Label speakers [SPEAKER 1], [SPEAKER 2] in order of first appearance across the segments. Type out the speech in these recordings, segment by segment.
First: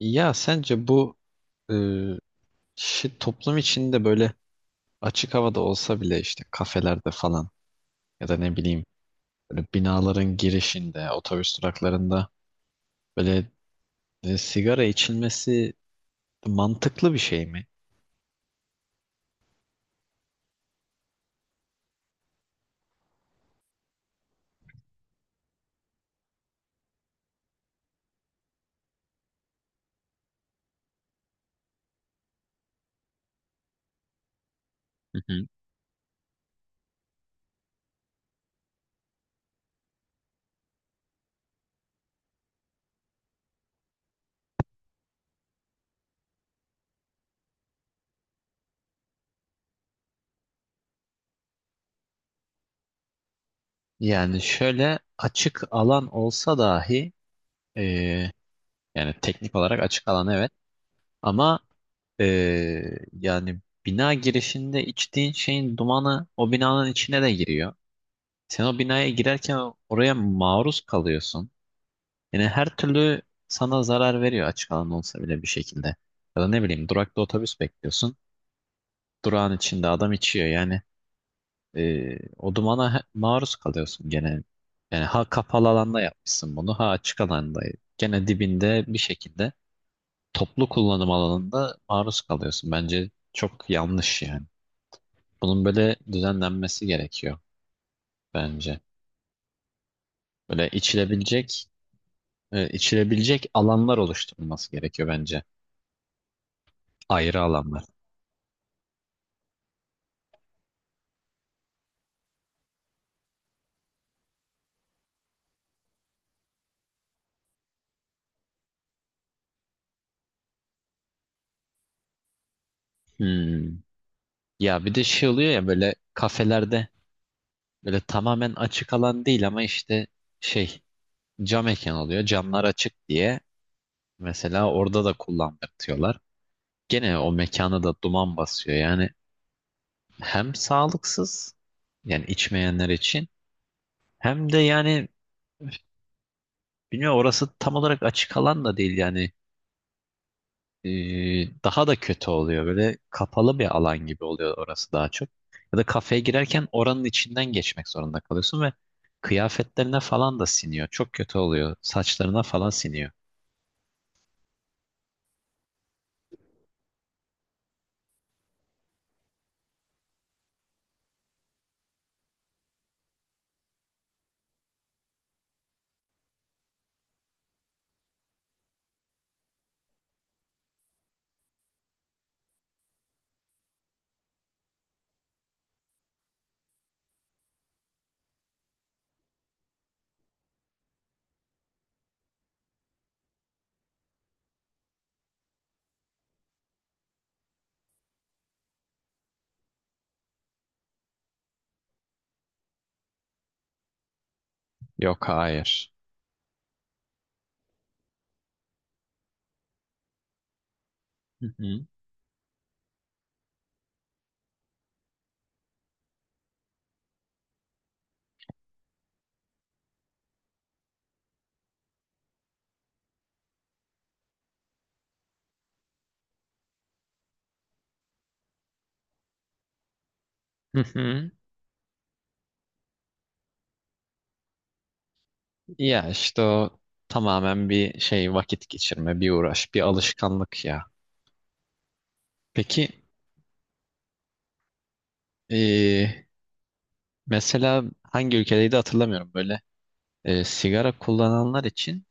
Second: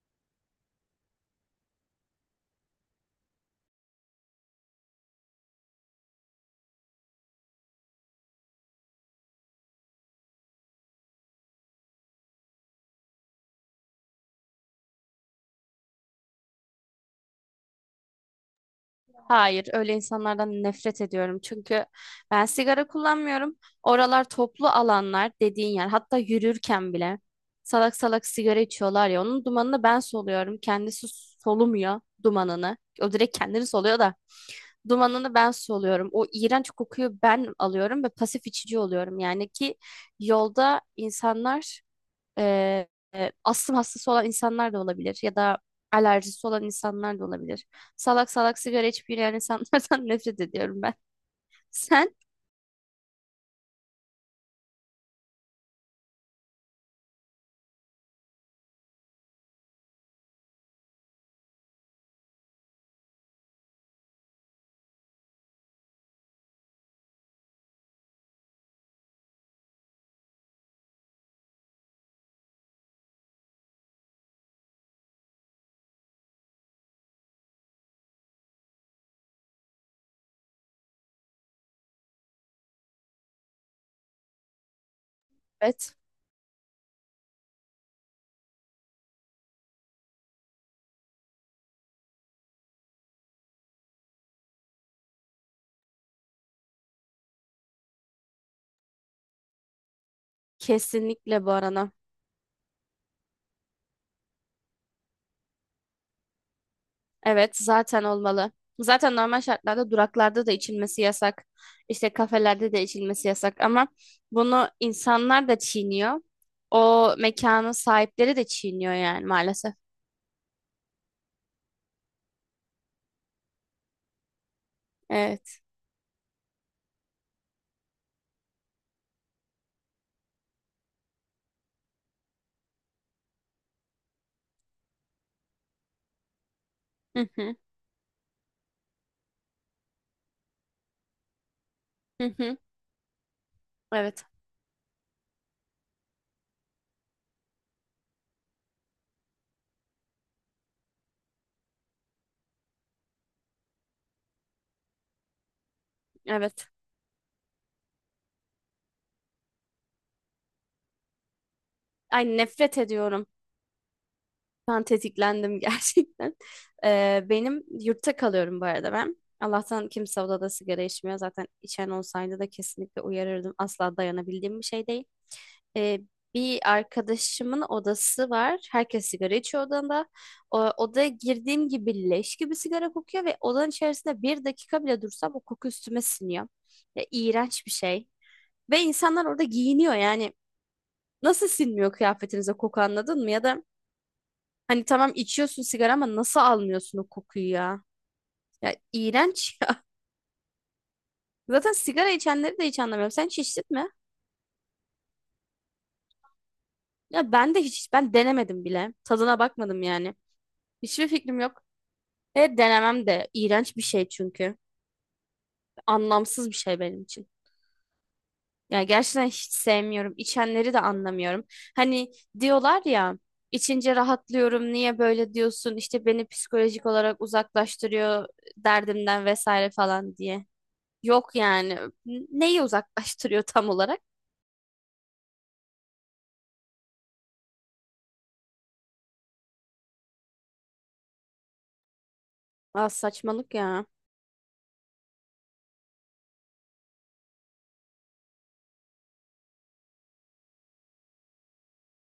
[SPEAKER 1] Ya sence bu e, toplum içinde böyle açık havada olsa bile işte kafelerde falan ya da ne bileyim böyle binaların girişinde, otobüs duraklarında böyle sigara içilmesi mantıklı bir şey mi?
[SPEAKER 2] Hayır, öyle insanlardan nefret ediyorum. Çünkü ben sigara kullanmıyorum. Oralar toplu alanlar dediğin yer. Hatta yürürken bile salak salak sigara içiyorlar ya. Onun dumanını ben soluyorum. Kendisi solumuyor dumanını. O direkt kendini soluyor da
[SPEAKER 1] Hı
[SPEAKER 2] dumanını
[SPEAKER 1] hı.
[SPEAKER 2] ben soluyorum. O iğrenç kokuyu ben alıyorum ve pasif içici oluyorum. Yani ki yolda insanlar ee, astım hastası olan insanlar da olabilir ya da alerjisi olan insanlar da olabilir. Salak salak sigara içip yürüyen insanlardan nefret ediyorum ben. Sen?
[SPEAKER 1] Yani şöyle açık alan olsa dahi, e, yani teknik olarak açık alan evet ama e, yani bina girişinde içtiğin şeyin dumanı o binanın içine de giriyor. Sen o binaya girerken oraya maruz kalıyorsun. Yani her türlü sana zarar veriyor açık alan olsa bile bir şekilde. Ya da ne bileyim durakta otobüs bekliyorsun. Durağın içinde adam içiyor yani. O dumana maruz kalıyorsun gene. Yani ha kapalı
[SPEAKER 2] Evet.
[SPEAKER 1] alanda yapmışsın bunu ha açık alanda. Gene dibinde bir şekilde toplu kullanım alanında maruz kalıyorsun. Bence çok yanlış yani. Bunun böyle düzenlenmesi gerekiyor bence. Böyle
[SPEAKER 2] Kesinlikle bu arana.
[SPEAKER 1] içilebilecek alanlar oluşturulması gerekiyor bence. Ayrı
[SPEAKER 2] Evet,
[SPEAKER 1] alanlar.
[SPEAKER 2] zaten olmalı. Zaten normal şartlarda duraklarda da içilmesi yasak. İşte kafelerde de içilmesi yasak ama bunu insanlar da çiğniyor. O mekanın sahipleri de çiğniyor yani maalesef.
[SPEAKER 1] Hmm. Ya bir de şey oluyor
[SPEAKER 2] Evet.
[SPEAKER 1] ya böyle kafelerde, böyle tamamen açık alan değil ama işte şey cam mekan oluyor. Camlar açık diye mesela orada da kullandırtıyorlar. Gene
[SPEAKER 2] Hı
[SPEAKER 1] o
[SPEAKER 2] hı.
[SPEAKER 1] mekana da duman basıyor. Yani hem sağlıksız yani
[SPEAKER 2] Hı hı.
[SPEAKER 1] içmeyenler için,
[SPEAKER 2] Evet.
[SPEAKER 1] hem de yani bilmiyorum orası tam olarak açık alan da değil yani daha da kötü oluyor. Böyle kapalı bir alan gibi oluyor orası daha çok. Ya da kafeye girerken
[SPEAKER 2] Evet.
[SPEAKER 1] oranın içinden geçmek zorunda kalıyorsun ve kıyafetlerine falan da siniyor. Çok kötü oluyor.
[SPEAKER 2] Ay,
[SPEAKER 1] Saçlarına falan
[SPEAKER 2] nefret
[SPEAKER 1] siniyor.
[SPEAKER 2] ediyorum. Ben tetiklendim gerçekten. Benim yurtta kalıyorum bu arada ben. Allah'tan kimse odada sigara içmiyor. Zaten içen olsaydı da kesinlikle uyarırdım. Asla dayanabildiğim bir şey değil. Ee, Bir arkadaşımın odası var. Herkes sigara içiyor odanda. O, odaya girdiğim gibi leş gibi sigara kokuyor ve odanın içerisinde bir dakika bile dursam o koku üstüme siniyor. Ya, iğrenç bir şey. Ve insanlar orada giyiniyor yani. Nasıl sinmiyor kıyafetinize koku, anladın mı? Ya da hani tamam içiyorsun sigara ama nasıl almıyorsun o kokuyu ya? Ya iğrenç ya. Zaten sigara içenleri de hiç anlamıyorum. Sen hiç içtin mi?
[SPEAKER 1] Yok, hayır.
[SPEAKER 2] Ya ben de hiç, ben denemedim bile. Tadına bakmadım yani. Hiçbir fikrim
[SPEAKER 1] Hı
[SPEAKER 2] yok.
[SPEAKER 1] hı.
[SPEAKER 2] Ve denemem de. İğrenç bir şey çünkü. Anlamsız bir şey benim için. Ya gerçekten hiç sevmiyorum. İçenleri de anlamıyorum. Hani diyorlar ya, içince rahatlıyorum. Niye böyle diyorsun? İşte beni psikolojik olarak uzaklaştırıyor derdimden vesaire falan diye.
[SPEAKER 1] Hı
[SPEAKER 2] Yok
[SPEAKER 1] hı.
[SPEAKER 2] yani. Neyi uzaklaştırıyor tam olarak?
[SPEAKER 1] Ya işte o tamamen bir şey, vakit geçirme, bir uğraş, bir alışkanlık ya. Peki,
[SPEAKER 2] Aa, saçmalık ya.
[SPEAKER 1] e, mesela hangi ülkedeydi hatırlamıyorum böyle sigara kullananlar için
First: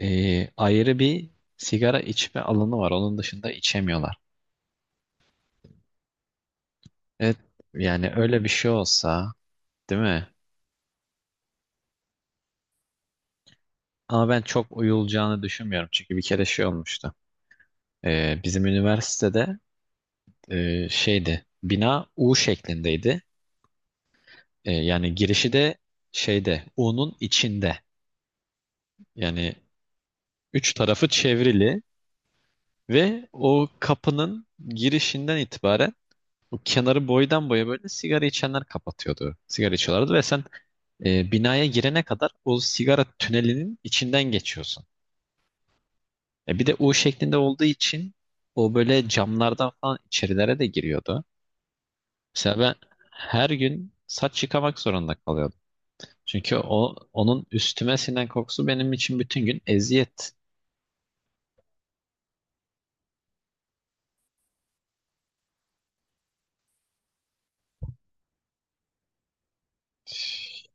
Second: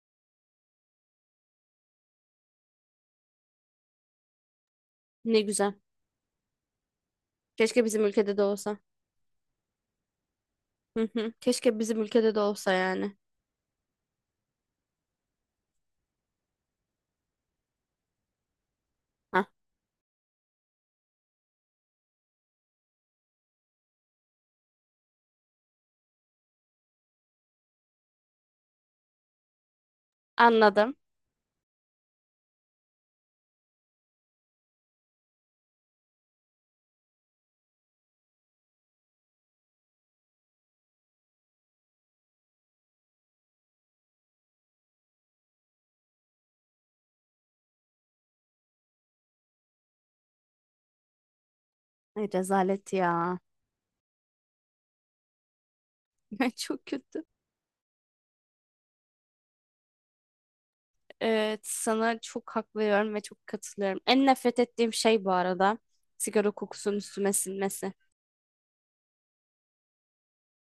[SPEAKER 1] ayrı bir sigara içme alanı var. Onun dışında içemiyorlar.
[SPEAKER 2] Ne güzel.
[SPEAKER 1] Evet,
[SPEAKER 2] Keşke bizim
[SPEAKER 1] yani
[SPEAKER 2] ülkede
[SPEAKER 1] öyle
[SPEAKER 2] de
[SPEAKER 1] bir şey
[SPEAKER 2] olsa.
[SPEAKER 1] olsa, değil mi?
[SPEAKER 2] Hı hı. Keşke bizim ülkede de olsa yani.
[SPEAKER 1] Ama ben çok uyulacağını düşünmüyorum. Çünkü bir kere şey olmuştu. Bizim
[SPEAKER 2] Hah,
[SPEAKER 1] üniversitede şeydi, bina U şeklindeydi. Yani girişi de şeyde, U'nun içinde. Yani üç
[SPEAKER 2] anladım.
[SPEAKER 1] tarafı çevrili ve o kapının girişinden itibaren o kenarı boydan boya böyle sigara içenler kapatıyordu. Sigara içiyorlardı ve sen binaya girene kadar o sigara tünelinin içinden geçiyorsun. Bir de U şeklinde olduğu için o böyle camlardan falan içerilere de giriyordu.
[SPEAKER 2] Ay,
[SPEAKER 1] Mesela ben
[SPEAKER 2] rezalet ya.
[SPEAKER 1] her gün saç yıkamak zorunda kalıyordum. Çünkü
[SPEAKER 2] Çok
[SPEAKER 1] o
[SPEAKER 2] kötü.
[SPEAKER 1] onun üstüme sinen kokusu benim için bütün gün eziyet.
[SPEAKER 2] Evet, sana çok hak veriyorum ve çok katılıyorum. En nefret ettiğim şey bu arada sigara kokusunun üstüme sinmesi.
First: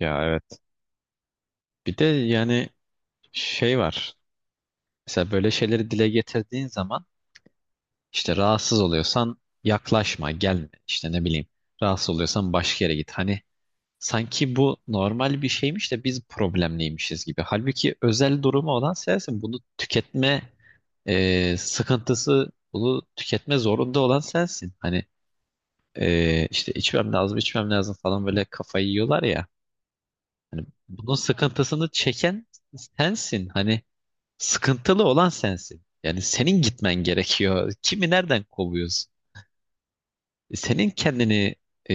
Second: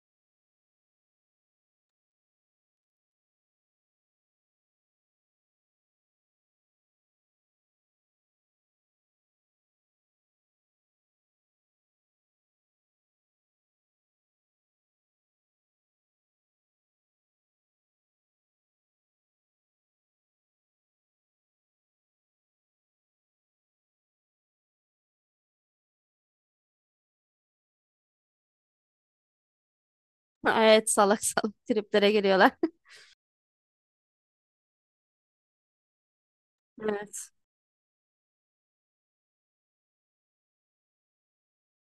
[SPEAKER 1] Ya evet. Bir de yani şey var. Mesela böyle şeyleri dile getirdiğin zaman işte rahatsız oluyorsan yaklaşma, gelme. İşte ne bileyim. Rahatsız oluyorsan başka yere git. Hani sanki bu normal bir şeymiş de biz problemliymişiz gibi. Halbuki özel durumu olan sensin. Bunu tüketme sıkıntısı, bunu tüketme zorunda olan sensin. Hani işte içmem lazım, içmem lazım falan böyle kafayı yiyorlar ya. Hani
[SPEAKER 2] Evet,
[SPEAKER 1] bunun
[SPEAKER 2] salak salak
[SPEAKER 1] sıkıntısını
[SPEAKER 2] triplere
[SPEAKER 1] çeken
[SPEAKER 2] geliyorlar.
[SPEAKER 1] sensin. Hani sıkıntılı olan sensin. Yani senin gitmen
[SPEAKER 2] Evet.
[SPEAKER 1] gerekiyor. Kimi nereden kovuyorsun? Senin kendini e,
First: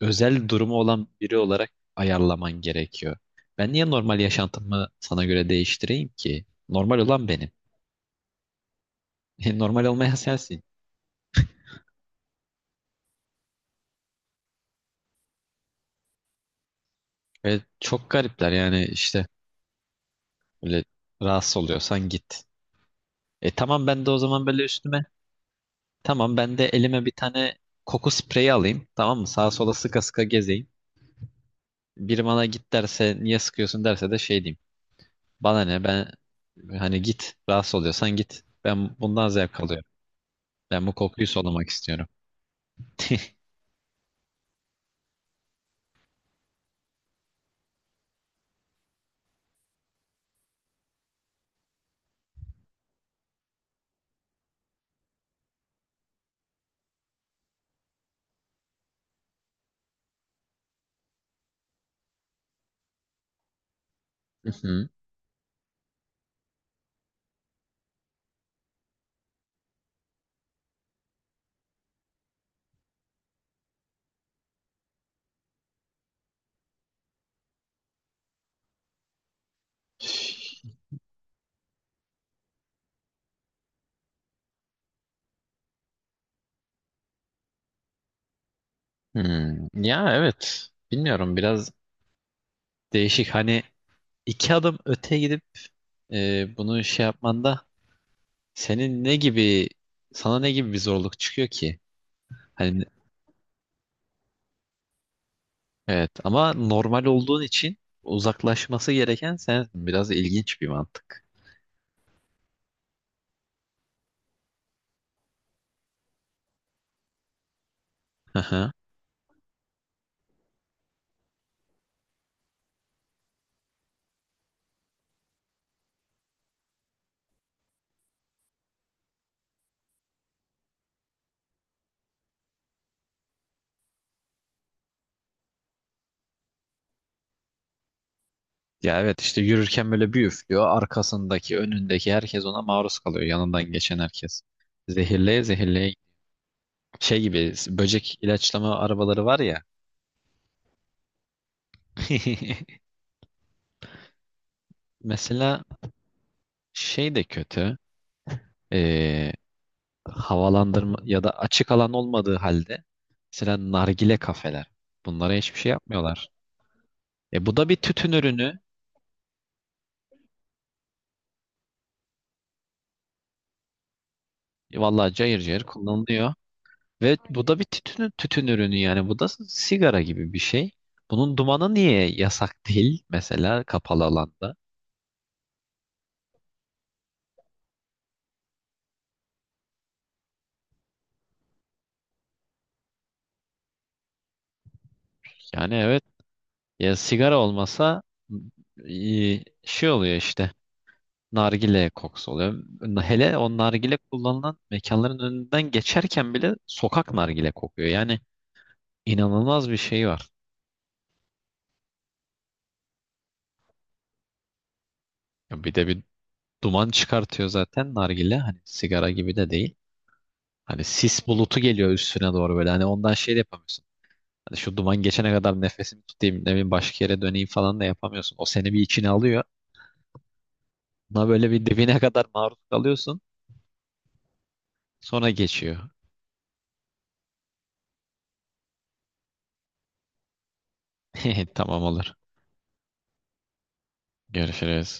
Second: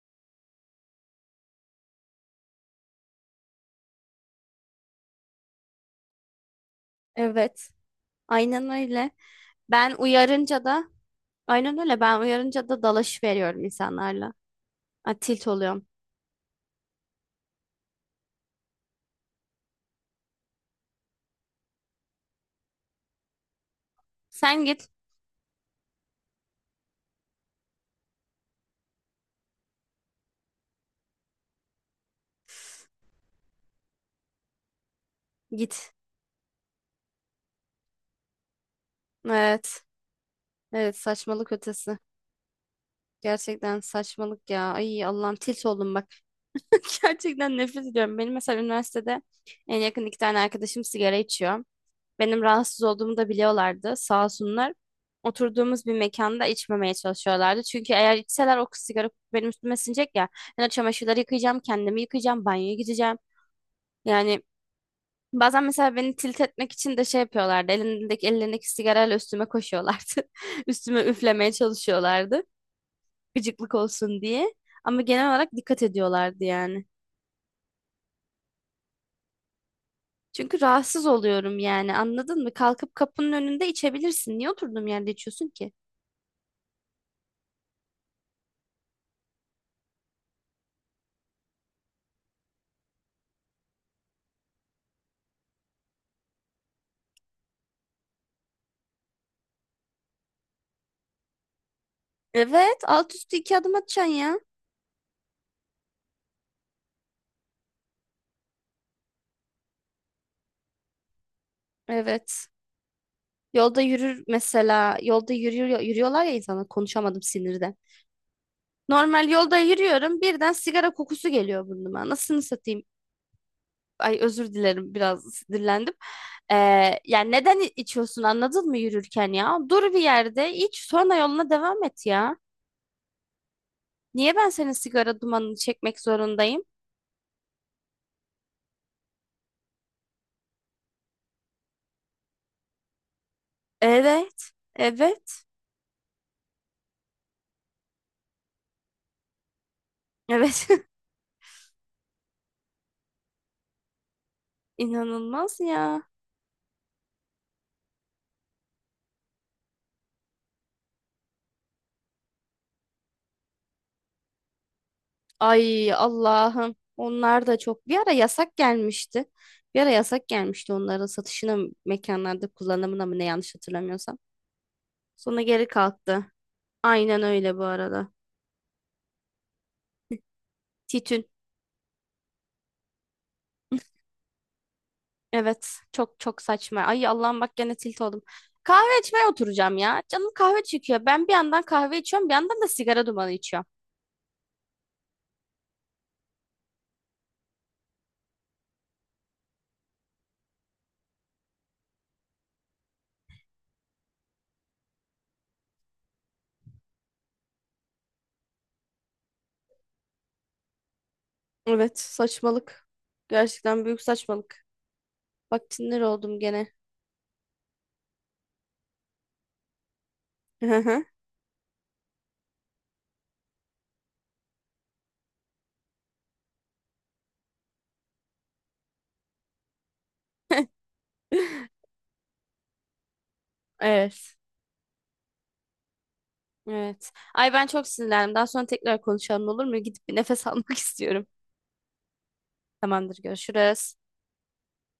[SPEAKER 1] özel durumu olan biri olarak ayarlaman gerekiyor. Ben niye normal yaşantımı sana göre değiştireyim ki? Normal olan benim.
[SPEAKER 2] Evet. Aynen öyle.
[SPEAKER 1] Normal
[SPEAKER 2] Ben
[SPEAKER 1] olmayan sensin.
[SPEAKER 2] uyarınca da aynen öyle. Ben uyarınca da dalaş veriyorum insanlarla. Ay, tilt oluyorum.
[SPEAKER 1] Ve çok garipler yani, işte böyle, rahatsız oluyorsan git. Tamam ben de o zaman böyle
[SPEAKER 2] Sen git.
[SPEAKER 1] üstüme. Tamam ben de elime bir tane koku spreyi alayım. Tamam mı? Sağa sola sıka sıka gezeyim. Biri bana git derse, niye sıkıyorsun derse de şey diyeyim. Bana ne,
[SPEAKER 2] Git.
[SPEAKER 1] ben hani git, rahatsız oluyorsan git. Ben bundan zevk
[SPEAKER 2] Evet.
[SPEAKER 1] alıyorum. Ben bu
[SPEAKER 2] Evet,
[SPEAKER 1] kokuyu
[SPEAKER 2] saçmalık
[SPEAKER 1] solumak
[SPEAKER 2] ötesi.
[SPEAKER 1] istiyorum.
[SPEAKER 2] Gerçekten saçmalık ya. Ay Allah'ım, tilt oldum bak. Gerçekten nefret ediyorum. Benim mesela üniversitede en yakın iki tane arkadaşım sigara içiyor. Benim rahatsız olduğumu da biliyorlardı. Sağ olsunlar. Oturduğumuz bir mekanda içmemeye çalışıyorlardı. Çünkü eğer içseler o sigara benim üstüme sinecek ya. Ben o çamaşırları yıkayacağım, kendimi yıkayacağım, banyoya gideceğim. Yani
[SPEAKER 1] Hı hı.
[SPEAKER 2] bazen mesela beni tilt etmek için de şey yapıyorlardı. Ellerindeki sigarayla üstüme koşuyorlardı. Üstüme üflemeye çalışıyorlardı. Gıcıklık olsun diye. Ama genel olarak dikkat ediyorlardı yani. Çünkü rahatsız oluyorum yani, anladın mı? Kalkıp kapının önünde içebilirsin. Niye oturduğum yerde içiyorsun ki?
[SPEAKER 1] Hmm. Ya evet. Bilmiyorum, biraz değişik. Hani iki adım öte gidip bunu şey yapmanda senin ne gibi sana ne gibi bir zorluk çıkıyor ki?
[SPEAKER 2] Evet,
[SPEAKER 1] Hani
[SPEAKER 2] alt üstü iki adım atacaksın ya.
[SPEAKER 1] evet ama normal olduğun için uzaklaşması gereken sensin. Biraz ilginç bir mantık.
[SPEAKER 2] Evet. Yolda yürür mesela. Yolda yürüyor, yürüyorlar ya insanlar. Konuşamadım sinirden.
[SPEAKER 1] Hı hı.
[SPEAKER 2] Normal yolda yürüyorum. Birden sigara kokusu geliyor burnuma. Nasılını satayım? Ay özür dilerim, biraz sinirlendim. Ee, Yani neden içiyorsun anladın mı yürürken ya? Dur bir yerde iç, sonra yoluna devam et ya. Niye ben senin sigara dumanını çekmek zorundayım?
[SPEAKER 1] Ya evet, işte yürürken böyle bir üflüyor. Arkasındaki, önündeki herkes ona maruz kalıyor. Yanından geçen herkes.
[SPEAKER 2] Evet,
[SPEAKER 1] Zehirleye
[SPEAKER 2] evet,
[SPEAKER 1] zehirleye, şey gibi, böcek ilaçlama arabaları var ya.
[SPEAKER 2] evet.
[SPEAKER 1] Mesela
[SPEAKER 2] İnanılmaz ya.
[SPEAKER 1] şey de kötü. Ee, Havalandırma ya da açık alan olmadığı halde mesela nargile kafeler. Bunlara hiçbir şey
[SPEAKER 2] Ay
[SPEAKER 1] yapmıyorlar.
[SPEAKER 2] Allah'ım. Onlar
[SPEAKER 1] Bu
[SPEAKER 2] da
[SPEAKER 1] da bir
[SPEAKER 2] çok, bir
[SPEAKER 1] tütün
[SPEAKER 2] ara yasak
[SPEAKER 1] ürünü.
[SPEAKER 2] gelmişti. Bir ara yasak gelmişti onların satışına mı, mekanlarda kullanımına mı ne yanlış hatırlamıyorsam.
[SPEAKER 1] Vallahi cayır
[SPEAKER 2] Sonra
[SPEAKER 1] cayır
[SPEAKER 2] geri kalktı.
[SPEAKER 1] kullanılıyor. Ve
[SPEAKER 2] Aynen
[SPEAKER 1] bu
[SPEAKER 2] öyle
[SPEAKER 1] da bir
[SPEAKER 2] bu arada.
[SPEAKER 1] tütün ürünü yani. Bu da sigara gibi bir şey.
[SPEAKER 2] Titün.
[SPEAKER 1] Bunun dumanı niye yasak değil mesela kapalı alanda?
[SPEAKER 2] Evet, çok çok saçma. Ay Allah'ım bak, gene tilt oldum. Kahve içmeye oturacağım ya. Canım kahve çekiyor. Ben bir yandan kahve içiyorum, bir yandan da sigara dumanı içiyorum.
[SPEAKER 1] Yani evet, ya sigara olmasa şey oluyor işte. Nargile kokusu oluyor. Hele o nargile kullanılan mekanların önünden geçerken bile sokak nargile kokuyor. Yani inanılmaz bir şey var.
[SPEAKER 2] Evet, saçmalık. Gerçekten büyük saçmalık. Bak
[SPEAKER 1] Ya, bir de bir
[SPEAKER 2] sinir oldum gene.
[SPEAKER 1] duman çıkartıyor zaten nargile. Hani sigara gibi de değil. Hani sis bulutu geliyor üstüne doğru böyle. Hani ondan şey de yapamıyorsun. Hani şu duman geçene kadar nefesimi tutayım, ne bileyim başka yere döneyim falan da yapamıyorsun. O seni bir içine alıyor. Buna böyle bir dibine kadar maruz kalıyorsun.
[SPEAKER 2] Evet.
[SPEAKER 1] Sonra geçiyor.
[SPEAKER 2] Evet. Ay ben çok sinirlendim. Daha sonra tekrar konuşalım, olur mu? Gidip bir nefes almak istiyorum.
[SPEAKER 1] Tamam, olur.
[SPEAKER 2] Tamamdır, görüşürüz.
[SPEAKER 1] Görüşürüz.